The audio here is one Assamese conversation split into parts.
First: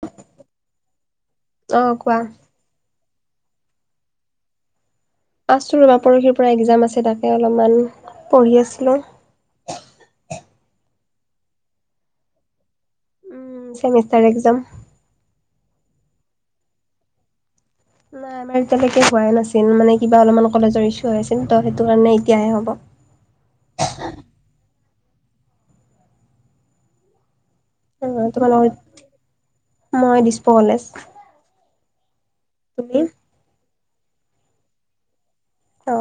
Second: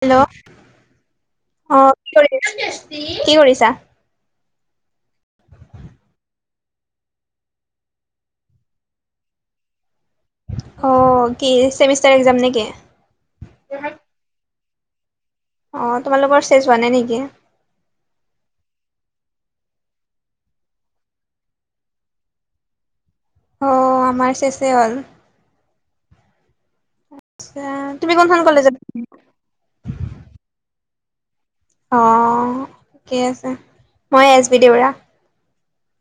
হেল্ল' অ কি কৰি কি কৰিছা আছো ৰবা পৰহিৰ পৰা এক্জাম আছে তাকে অলপমান পঢ়ি আছিলো অ কি চছেমিষ্টাৰ এক্জাম নেকি উম চেমিষ্টাৰ এক্সাম অ তোমালোকৰ চেচ হোৱা নাই নেকি আমাৰ এতিয়ালৈকে হোৱাই নাছিল মানে কিবা অলপমান কলেজৰ এচুহ আছিল ত সেইটো কাৰণে এতিয়াহে হ'ব অ আমাৰ চেচে হ'ল আচ্ছা তুমি অ কোনখন তোমাৰ কলেজত মই দিছপ কলেজ অ তুমি ঠিকে আছে মই এছ বি দেউৰা অ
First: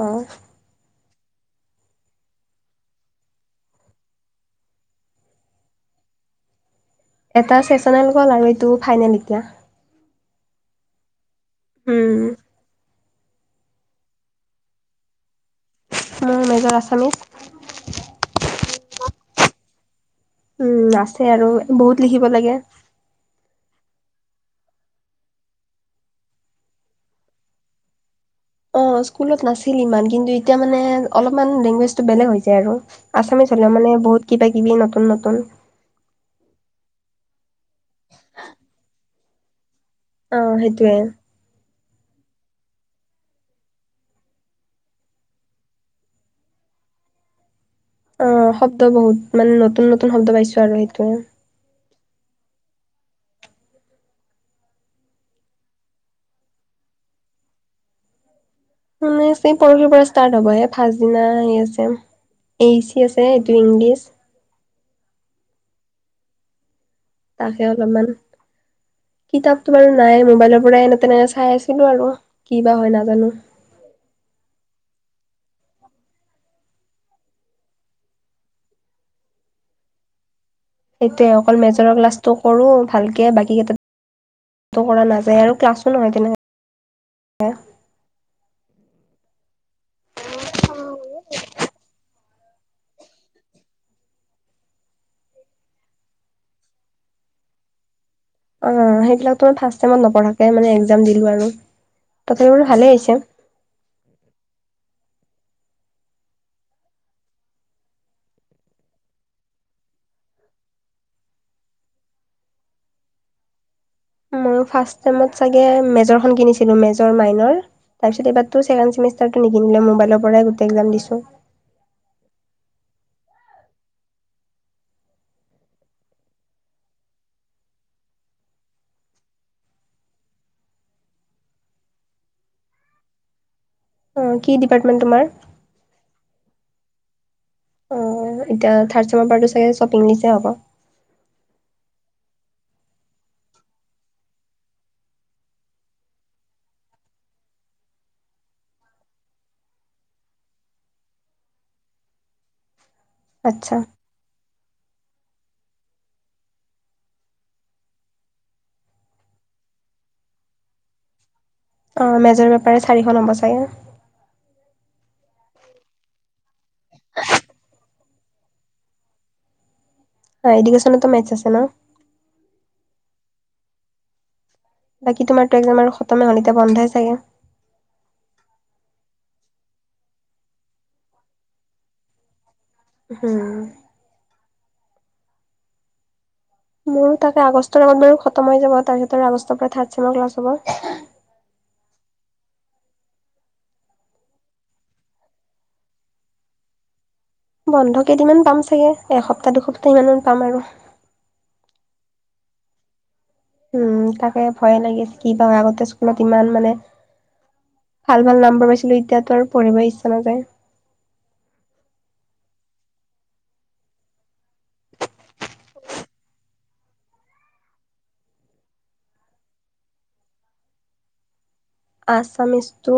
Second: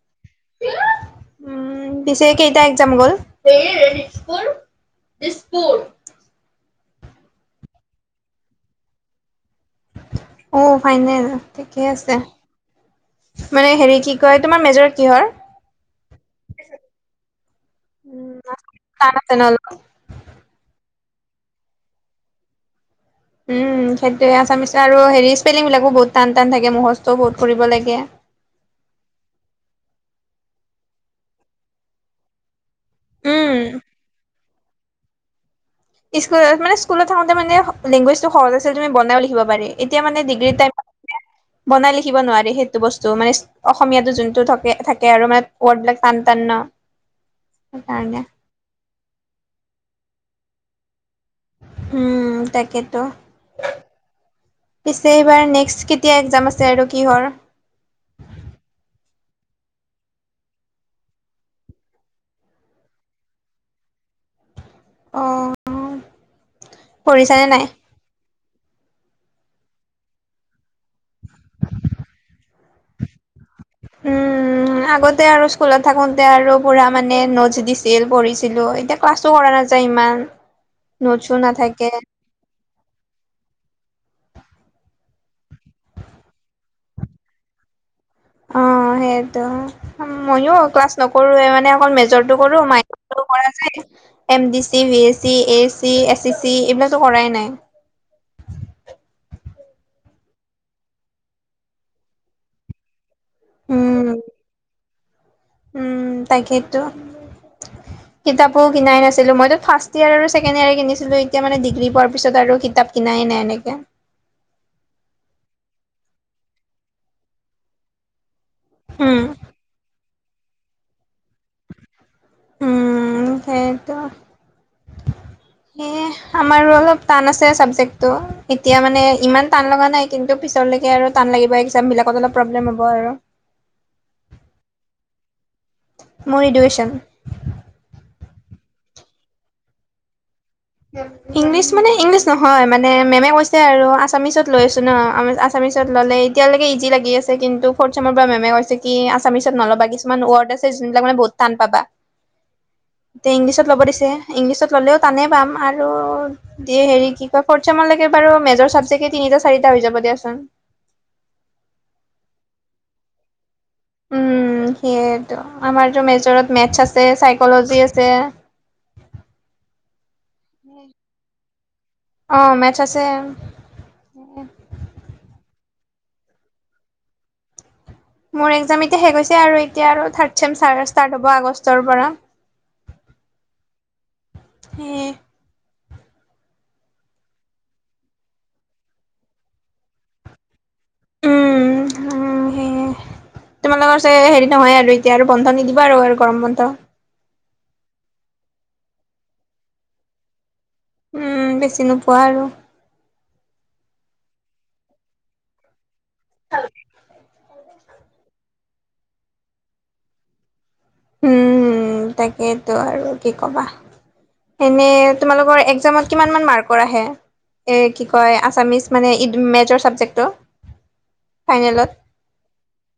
উম উম পিছে কেইটা একজাম গ'ল এটা চেচনেল গ'ল আৰু এইটো ফাইনেল এতিয়া অ ফাইনেল ঠিকেই উম আছে মানে হেৰি কি কয় তোমাৰ মেজৰ কিহৰ মোৰ মেজৰ আছামিছ কাম আছে নহলে উম আছে আৰু বহুত লিখিব লাগে উম সেইটোৱে আছামিচ আৰু হেৰি স্পেলিংবিলাকো বহুত টান টান থাকে মহজটোও বহুত কৰিব লাগে অ স্কুলত নাছিল ইমান কিন্তু এতিয়া মানে অলপমান লেংগুৱেজটো বেলেগ হৈ যায় আৰু আছামিছ উম হ'লেও মানে বহুত কিবা কিবি নতুন নতুন স্কুলত মানে স্কুলত থাকোতে মানে লেংগুৱেজটো সহজ আছিল তুমি বনাইও লিখিব পাৰি এতিয়া মানে অ ডিগ্ৰীৰ টাইমত সেইটোৱে বনাই লিখিব নোৱাৰি সেইটো বস্তু মান অসমীয়া টো যোনটো থাকে আৰু মানে ৱৰ্ড বিলাক টান টান ন [unintelligible] অ শব্দ বহুত মানে নতুন নতুন শব্দ পাইছো আৰু সেইটোৱে। উম তাকেতো। পিছে এইবাৰ নেক্সট কেতিয়া একজাম আছে আৰু কিহৰ। মানে পৰহিৰ পৰা ষ্টাৰ্ট হ'ব এ ফাছদিনা সেই আছে এইচি আছে এইটো ইংলিছ অহ তাকে অলপমান কিতাপতো বাৰু নাই মোবাইলৰ পৰাই এনে তেনেকে চাই আছিলো আৰু কি বা হয় নাজানো তে আৰু স্কুলত থাকোতে আৰু পুৰা মানে নোটছ দিছিল পঢ়িছিলো এতিয়া ক্লাছো কৰা নাযায় ইমান সেইটোয়ে নোটছো অকল নাথাকে মেজৰৰ ক্লাচটো কৰো ভালকে বাকী কেইটাত কৰা নাযায় আৰু ক্লাছো নহয় তেনে। অ সেইটো ময়ো ক্লাছ নকৰোৱে মানে অকল মেজৰটো কৰো মাইন কৰা যায়। M D C, V S C, A A C, S A C, এইবিলাকো কৰাই নাই। অ সেইবিলাকতো ফাৰ্ষ্ট চেমত নপঢ়াকে মানে একজাম দিলো আৰু তহত এইবোৰ ভালেই আহিছে উম উম তাকেইতো। কিতাপো কিনাই নাছিলো মইতো ফাৰ্ষ্ট ইয়াৰ আৰু ছেকেণ্ড ইয়েৰ কিনিছিলো এতিয়া মানে ডিগ্ৰী পোৱাৰ পিছত আৰু কিতাপ কিনাই নাই এনেকে মই ফাৰ্ষ্ট টাইমত চাগে মেজৰখন কিনিছিলো মেজৰ মাইনৰ তাৰপিছত এইবাৰ ত ছেকেণ্ড উম, চেমিষ্টাৰটো নিকিনিলো মোবাইলৰ পৰাই গোটেই একজাম দিছো। উম সেইটো এ আমাৰো অলপ টান আছে চাবজেক্টটো এতিয়া মানে ইমান টান লগা নাই কিন্তু পিছত আৰু টান লাগিব একজাম বিলাকত অলপ প্ৰব্লেম হ'ব আৰু। অ কি ডিপাৰ্টমেণ্ট তোমাৰ। মোৰ এদুকেচন অ এতিয়া থাৰ্ড চেমৰ পাৰটো চাগে চব ইংলিছ এ হ'ব। ইংলিছ মানে ইংলিছ নহয় মানে মেমে কৈছে আৰু আছামিচত লৈ আছো ন আছা মিছত ল'লে এতিয়ালৈকে ইজি লাগি আছে কিন্তু ফৰ্থ চেমৰ পৰা মেমে কৈছে কি আছামিছত নলবা কিছুমান ৱৰ্ড আছে। যোনবিলাক মানে বহুত টান পাবা এতিয়া ইংলিছত আচ্ছা ল'ব দিছে ইংলিছত ল'লেও টানে পাম আৰু হেৰি কি কয় ফৰ্থ ছেম লৈকে বাৰু মেজৰ চাবজেক্টে তিনিটা চাৰিটা হৈ যাব দিয়াচোন অ মেজৰ পেপাৰে চাৰিখন হব চাগে। উম সেই আমাৰতো মেজৰত মেথছ আছে চাইকলজি আছে। অঁ এডুকেশ্যনতো মেথছ আছে ন অ মেটছ আছে যে বাকী তোমাৰতো একজাম আৰু খতমে হল এতিয়া বন্ধই চাগে। মোৰ একজাম এতিয়া শেষ হৈছে আৰু এতিয়া আৰু থাৰ্ড ছেমষ্টাৰ ষ্টাৰ্ট হ'ব আগষ্টৰ পৰা উম হে মোৰো তাকে আগষ্টৰ আগত মানে খতম হৈ যাব তাৰ ভিতৰ আগষ্টৰ পৰা থাৰ্ত ছেম ক্লাছ হ'ব। উহ হোম হে এ তোমালোকৰ চাগে হেৰি নহয় আৰু এতিয়া আৰু বন্ধ নিদিব আৰু গৰম বন্ধ। বন্ধ কেইদিনমান পাম চাগে এসপ্তাহ দুসপ্তাহ সিমান মান পাম আৰু উ বেছি নোপোৱা আৰু উম তাকে ভয়ে লাগিছে কি বা আগতে স্কুলত ইমান মানে ভাল ভাল নাম্বৰ পাইছিলোঁ এতিয়াতো আৰু পঢ়িব ইচ্ছা নাযায়। উম তাকেইতো আৰু কি কবা এনে তোমালোকৰ একজামত কিমান মান মাৰ্কৰ আহে এ কি কয় আছামিছ মানে ই মেজৰ চাবজেক্টটো ফাইনেলত? আচামিচটো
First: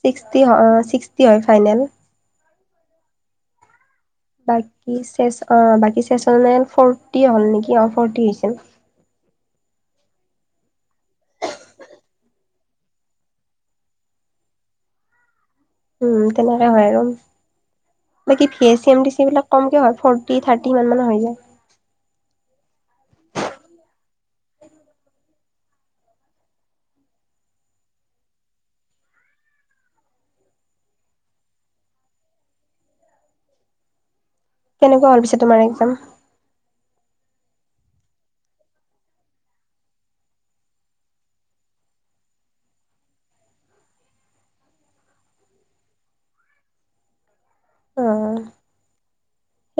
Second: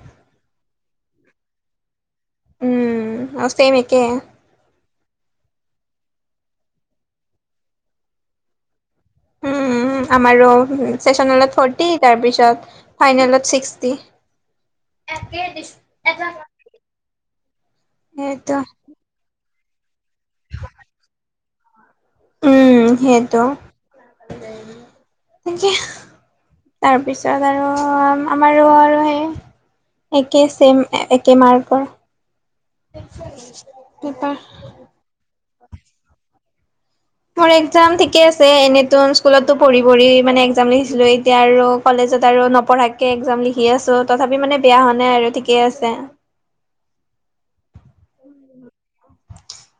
ছিক্সটি হয় ছিক্সটি হয় ফাইনেল উম আছে নেকি? বাকী চেচ অ বাকী চেচ‌ হ'ল নাই ফৰ্তী হ'ল নেকি অ ফৰ্তী হৈছিল উম আমাৰো ছেচনেলত ফ'ৰ্টি তাৰ পিছত ফাইনেলত চিস্কটি একে দিছি উম তেনেকে হয় আৰু বাকি সেইটো V A C M T C বিলাক কমকে হয় ফৰ্টি থাৰ্টি ইমান মানৰ হৈ যায়। উম সেইটো তাকে তাৰপিছত আৰু আমাৰো আৰু সেই একে চেম একে মাৰ্কৰ কেনেকুৱা হল পিছে তোমাৰ একজাম মোৰ একজাম ঠিকে আছে এনেতো স্কুলতো পঢ়ি পঢ়ি মানে একজাম লিখিছিলো এতিয়া আৰু কলেজ তাৰ পাছত আৰু নপঢ়াকে একজাম লিখি আছো তথাপি মানে বেয়া হোৱা নাই আৰু ঠিকেই আছে। অ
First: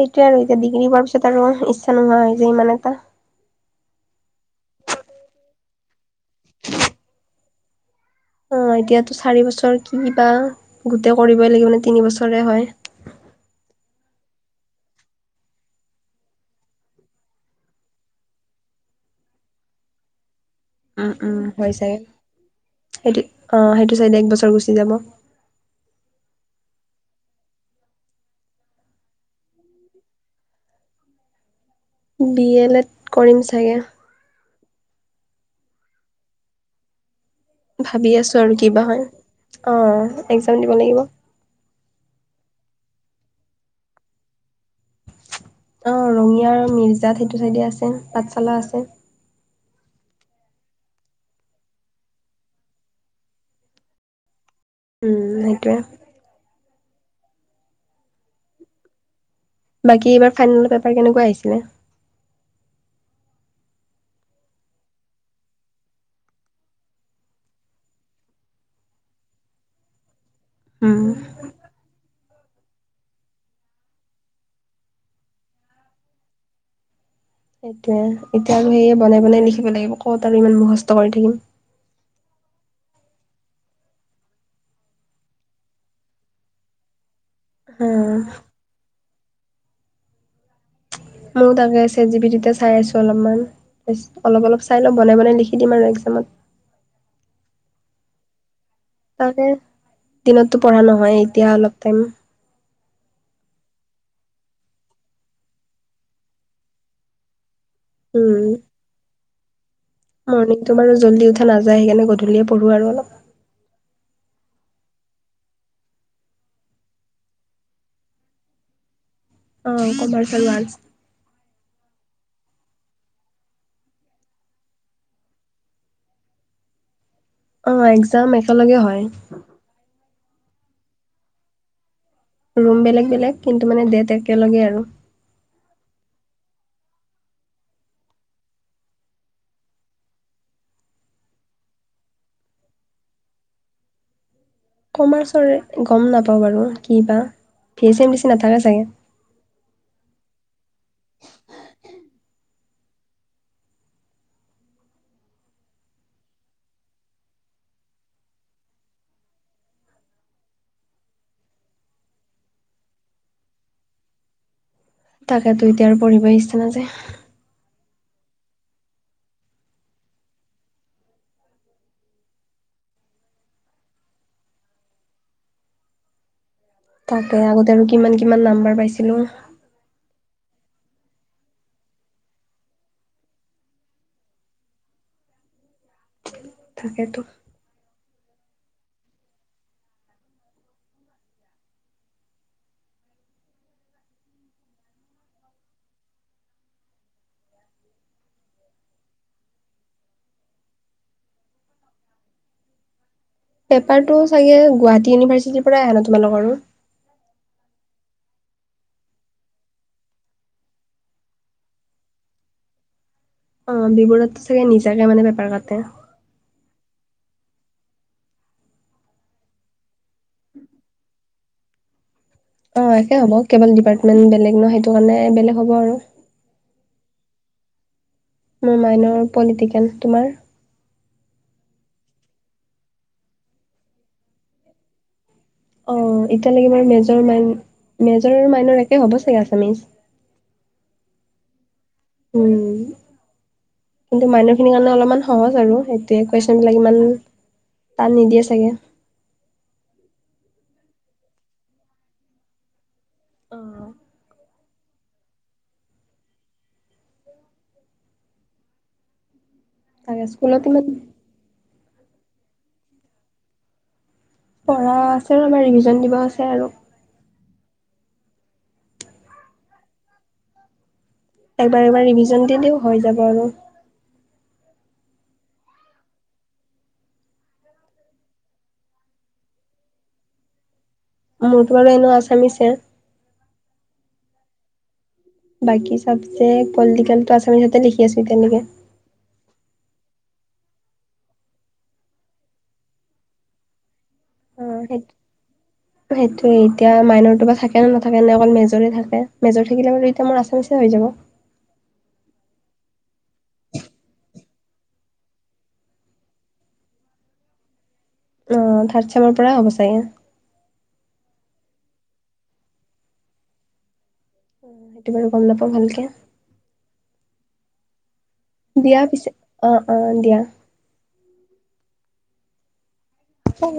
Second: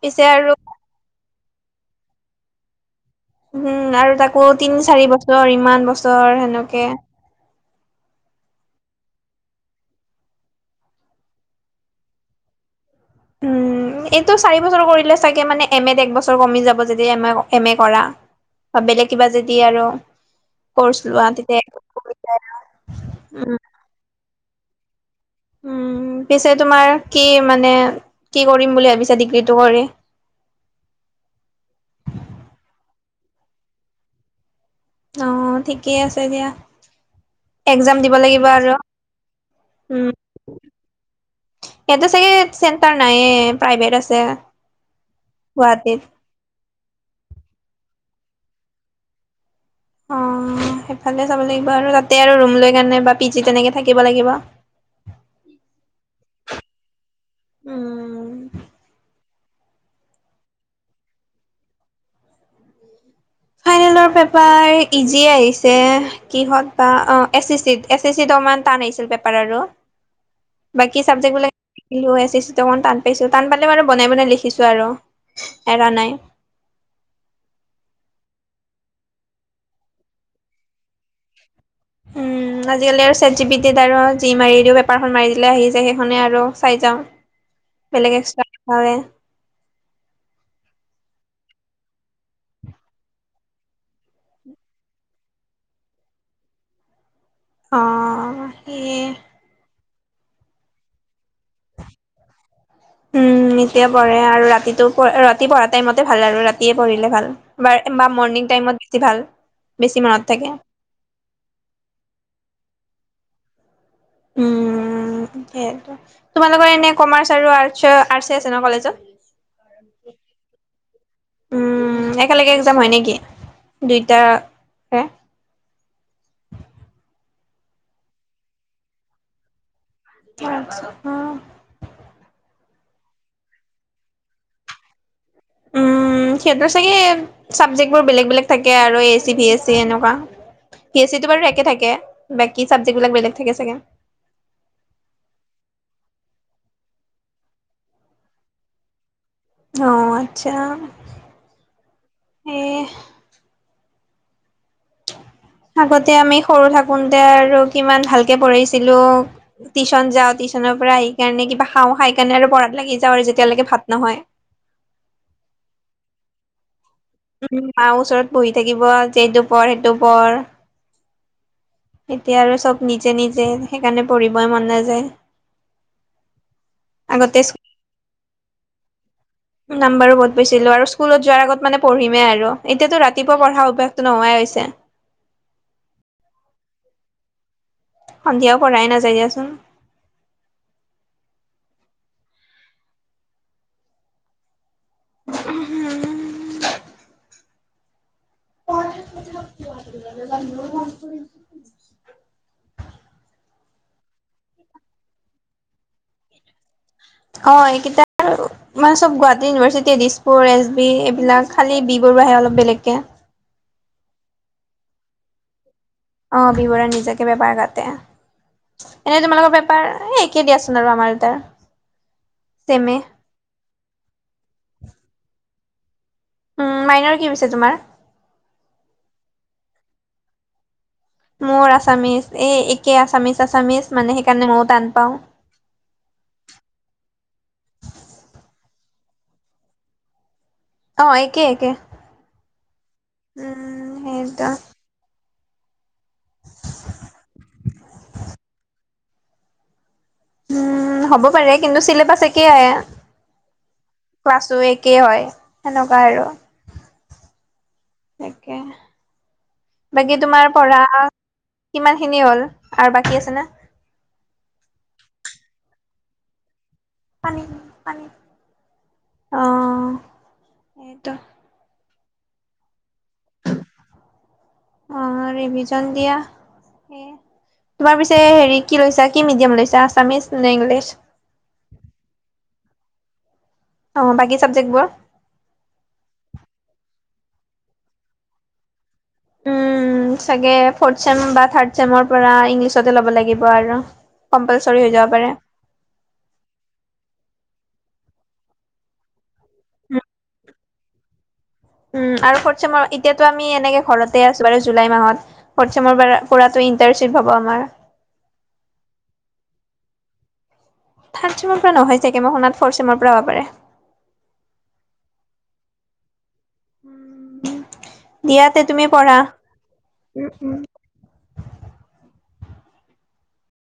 সেইটোৱে আৰু এতিয়া ডিগ্ৰী পোৱাৰ পিছত আৰু ইচ্ছা নোহোৱা হৈ যে ইমান এটা উম আৰু তাকো তিনি চাৰি বছৰ ইমান বছৰ সেনেকে অ এতিয়াতো চাৰি বছৰ কি কিবা গোটেই কৰিবই লাগিব মানে তিনি বছৰে হয়। উম উ এইটো চাৰি বছৰ কৰিলে চাগে মানে এমেত এক বছৰ কমি যাব যেতিয়া এম এ কৰা বা বেলেগ কিবা যদি আৰু কৰ্চ উম লোৱা উম তেতিয়া হয় চাগে সেইটো উম অ সেইটো চাইদে এক বছৰ গুচি যাব। উম পিছে তোমাৰ কি মানে কি কৰিম বুলি ভাবিছা ডিগ্ৰীটো কৰি [inaudible] বি এ লেড কৰিম চাগে অ ঠিকেই আছে দিয়া এক্জাম ভাবি দিব আছোঁ লাগিব আৰু কিবা হয় অ উম, একজাম দিব লাগিব। ইয়াতে চাগে চেণ্টাৰ নাইে প্ৰাইভেট আছে। অ গুৱাহাটীত। ৰঙিয়াৰ মিৰ্জাত সেইটো চাইডে আছে পাঠশালা আছে। অ সেইফালোব লাগ আৰু তাতে আৰু লে পি জি তেনেকে থাকিব লাগিব। উম সেইটোৱে। উম বাকী এইবাৰ ফাইনেলৰ পেপাৰ কেনেকুৱা আহিছিলে। ফাইনেলৰ পেপাৰ ইজিয়ে আহিছে কিহত বা অ A C C A C চিত অকমান টান। পেপাৰ আৰু বাকী উম, চাবজেক্ট বিলাক। খো অকমান টান পাইছো টান পালে ব আৰু বনাই বনাই লিখিছো আৰু এৰা নাই। [inaudible] সেইটোয়ে এতিয়া আৰু সেয়ে বনাই বনাই লিখিব লাগিব কত আৰু ইমান মুখস্থ কৰি থাকিম। উম। আজিকালি আৰু ছেট জি বি টিত আৰু যি মাৰি দিও পেপাৰখন মাৰি দিলে আহি যায় সেইখনে আৰু চাই যাওঁ। হ বেলেগ এক্সট্ৰা খে। ময়ো তাকে চেত জিপিটিতে চাই আছো অলপমান অলপ অলপ চাই লওঁ বনাই বনাই লিখি দিম আৰু এক্সামত। উ অ তাকে দিনতো পঢ়া নহয় এতিয়া অলপ টাইম। উম এতিয়া পঢ়ে আৰু ৰাতিটো ৰাতি পঢ়া টাইমতে ভাল আৰু ৰাতিয়ে পঢ়িলে ভাল। বা বা মৰ্ণিং টাইমত বেছি ভাল। বেছি মনত থাকে মৰ্ণিং তোমাৰ জল্দি উঠা নাযায় সেইকাৰণে গধূলিয়ে পঢ়ো আৰু অলপ। উম। সেইয় তোমালোকৰ এনে কমাৰ্চ আৰু আৰ্ট আছে ন কলেজত। অ কমাৰ্চ আৰু আৰ্টছ। উম একেলগে এক্সাম হয় নেকি দুইটা। [unintelligible] অ এক্সাম একেলগে হয়। কি অ। ৰুম বেলেগ বেলেগ কিন্তু মানে একেলগে আৰু উম, চাগে সিহঁতৰ চাবজেক্ট বোৰ বেলেগ বেলেগ থাকে আৰু A A C V A C এনেকুৱা। পিচিয়েটো বাৰু একে থাকে বাকী চাবজেক্ট বিলাক বেলেগ থাকে চাগে। কমাৰ্চৰ গম নাপাওঁ বাৰু কি বা ভি এইচ এম বে চি নাথাকে চাগে। অ' আচ্ছা। এই। [unintelligible] আগতে আমি সৰু থাকোতে আৰু কিমান ভালকে পঢ়িছিলো টিউশন যাও। ৰ পৰা আহি কিনে কিবা খাওঁ হা খাইকিনে আৰু পঢ়াত লাগি যাওঁ আৰু যেতিয়ালৈকে ভাত নহয়। তাকেতো এতিয়া আৰু পঢ়িব ইচ্ছা নাযায়। উ মাৰ ওচৰত বহি থাকিব আজি এইটো পঢ় সেইটো পঢ়। এতিয়া আৰু চব নিজে নিজে সেইকাৰণে পঢ়িবই মন নাযায়। [inaudible] তাকে আগতে আৰু কিমান কিমান নাম্বাৰ পাইছিলো। নাম্বাৰো বহুত পাইছিলো আৰু স্কুলত যোৱাৰ আগত মানে পঢ়িমেই আৰু এতিয়াতো ৰাতিপুৱা পঢ়া অভ্যাসটো নোহোৱাই হৈছে। [unintelligible] তাকেতো। সন্ধিয়া পঢ়াই নাযায় দিয়াচোন। হম [unintelligible] পেপাৰটো চাগে গুৱাহাটী ইউনিভাৰ্চিটিৰ পৰাই আহে ন তোমালোকৰো। অ একেটাই আৰু মানে চব Guwahati university Dispur S B এইবিলাক খালি বি। হে অলপ বেলেগকে। অ বি বৰুৱা ত চাগে নিজাকে মানে পেপাৰ কাটে। অ বি বৰাত নিজকে পেপাৰ কাটে এনে তোমালোকৰ পেপাৰ এ একেই দিয়াচোন আৰু আমাৰ এ তাৰ অ একে হ'ব কেৱল ডিপাৰ্টমেণ্ট বেলেগ ন সেইটো কাৰণে বেলেগ হ'ব আৰু উ মাইনৰ কি পিছে তোমাৰ মোৰ মাইনৰ পলিটিকেল তোমাৰ মোৰ আচামিজ এই একে আছামিজ আচামিজ মানে সেইকাৰণে মইও টান পাও অ এতিয়ালৈকে মোৰ মেজৰ নাই মেজৰ আৰু মাইনৰ একে হ'ব চাগে আচামিজ অ একে একে উম উম কিন্তু সেইটো মানুহখিনিৰ কাৰণে অলপমান সহজ আৰু সেইটোয়ে কোৱেইছন বিলাক ইমান টান নিদিয়ে চাগে উম হ'ব পাৰে কিন্তু চিলেবাছ একে তাকে ক্লাছো একেই হয় হেনকাই আৰু তাকে বাকী তোমাৰ স্কুলত পঢ়া ইমান কিমান খিনি হ'ল আৰু বাকী আছে নে পঢ়া আছে অলপমান ৰিভিজন দিব আছে আৰু অ সেইটো। একবাৰ একবাৰ ৰিভিজন দিলেও হৈ যাব আৰু। অ ৰিভিজন দিয়া এ। তোমাৰ পিছে হেৰি কি লৈছা কি মিডিয়াম লৈছো আছামিছ নে ইংলিছ? মোৰতো বাৰু এনে আচামিছে? অ বাকী চাবজেক্টবোৰ। বাকী চাবজেক্ট পলিটিকেলো আছামিতে লিখি আছো তেনেকে। উম উম চাগে ফ চেম বা থ্ড চেমৰ পৰা ইংলিছতে ল'ব লাগিব আৰু। অ কম্পালচৰি হৈ সেই যাব পাৰে সেইটোয়ে এতিয়া মাইনৰটো বা থাকে ন ন। থাকে নে অকল মেজৰে থাকে মেজৰ থাকিলে ব এতিয়া মোৰ আছামিছে হৈ যাব। উম আৰু ফট চেমৰ এতিয়া টো তাতেই আছো জুলাই মাহত ফট চেমৰ পৰা ত কি পাব আমাৰ। অ থাৰ্ড চেমৰ পৰা হ'ব চাগে। থাৰ্ড চেমৰ পৰা নহয় চাগে ম শোনাত ফ'ৰথ চেমৰ পৰা হ'ব পাৰে। অ সেইটো বাৰু গম নাপাও ভালকে। উম দিয়াতে তুমি দিয়া পঢ়া। পিছে অ' অ' দিয়া। অ